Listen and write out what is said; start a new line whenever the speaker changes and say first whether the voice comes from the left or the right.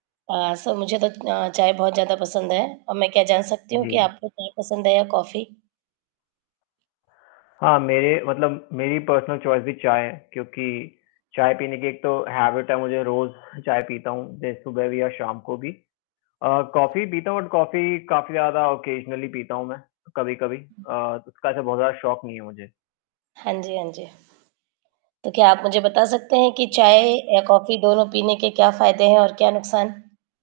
right: अ, सो मुझे तो अ, चाय बहुत ज़्यादा पसंद है। और मैं क्या जान सकती हूँ कि
left: जी।
right: आपको चाय पसंद है या कॉफी?
left: हाँ, मेरे मतलब मेरी पर्सनल चॉइस भी चाय है, क्योंकि चाय पीने की एक तो हैबिट है मुझे रोज़, चाय पीता हूँ, जैसे सुबह भी और शाम को भी। अ, कॉफी पीता हूँ बट कॉफी, काफ़ी ज़्यादा ओकेज़नली पीता हूँ मैं, कभी-कभी
right: हुँ।
left: अ, उसका ऐसा बहुत ज़्यादा शौक नहीं है मुझे।
right: हाँ जी, हाँ जी। तो क्या आप मुझे बता सकते हैं, कि चाय या कॉफी दोनों पीने के क्या फायदे हैं और क्या नुकसान?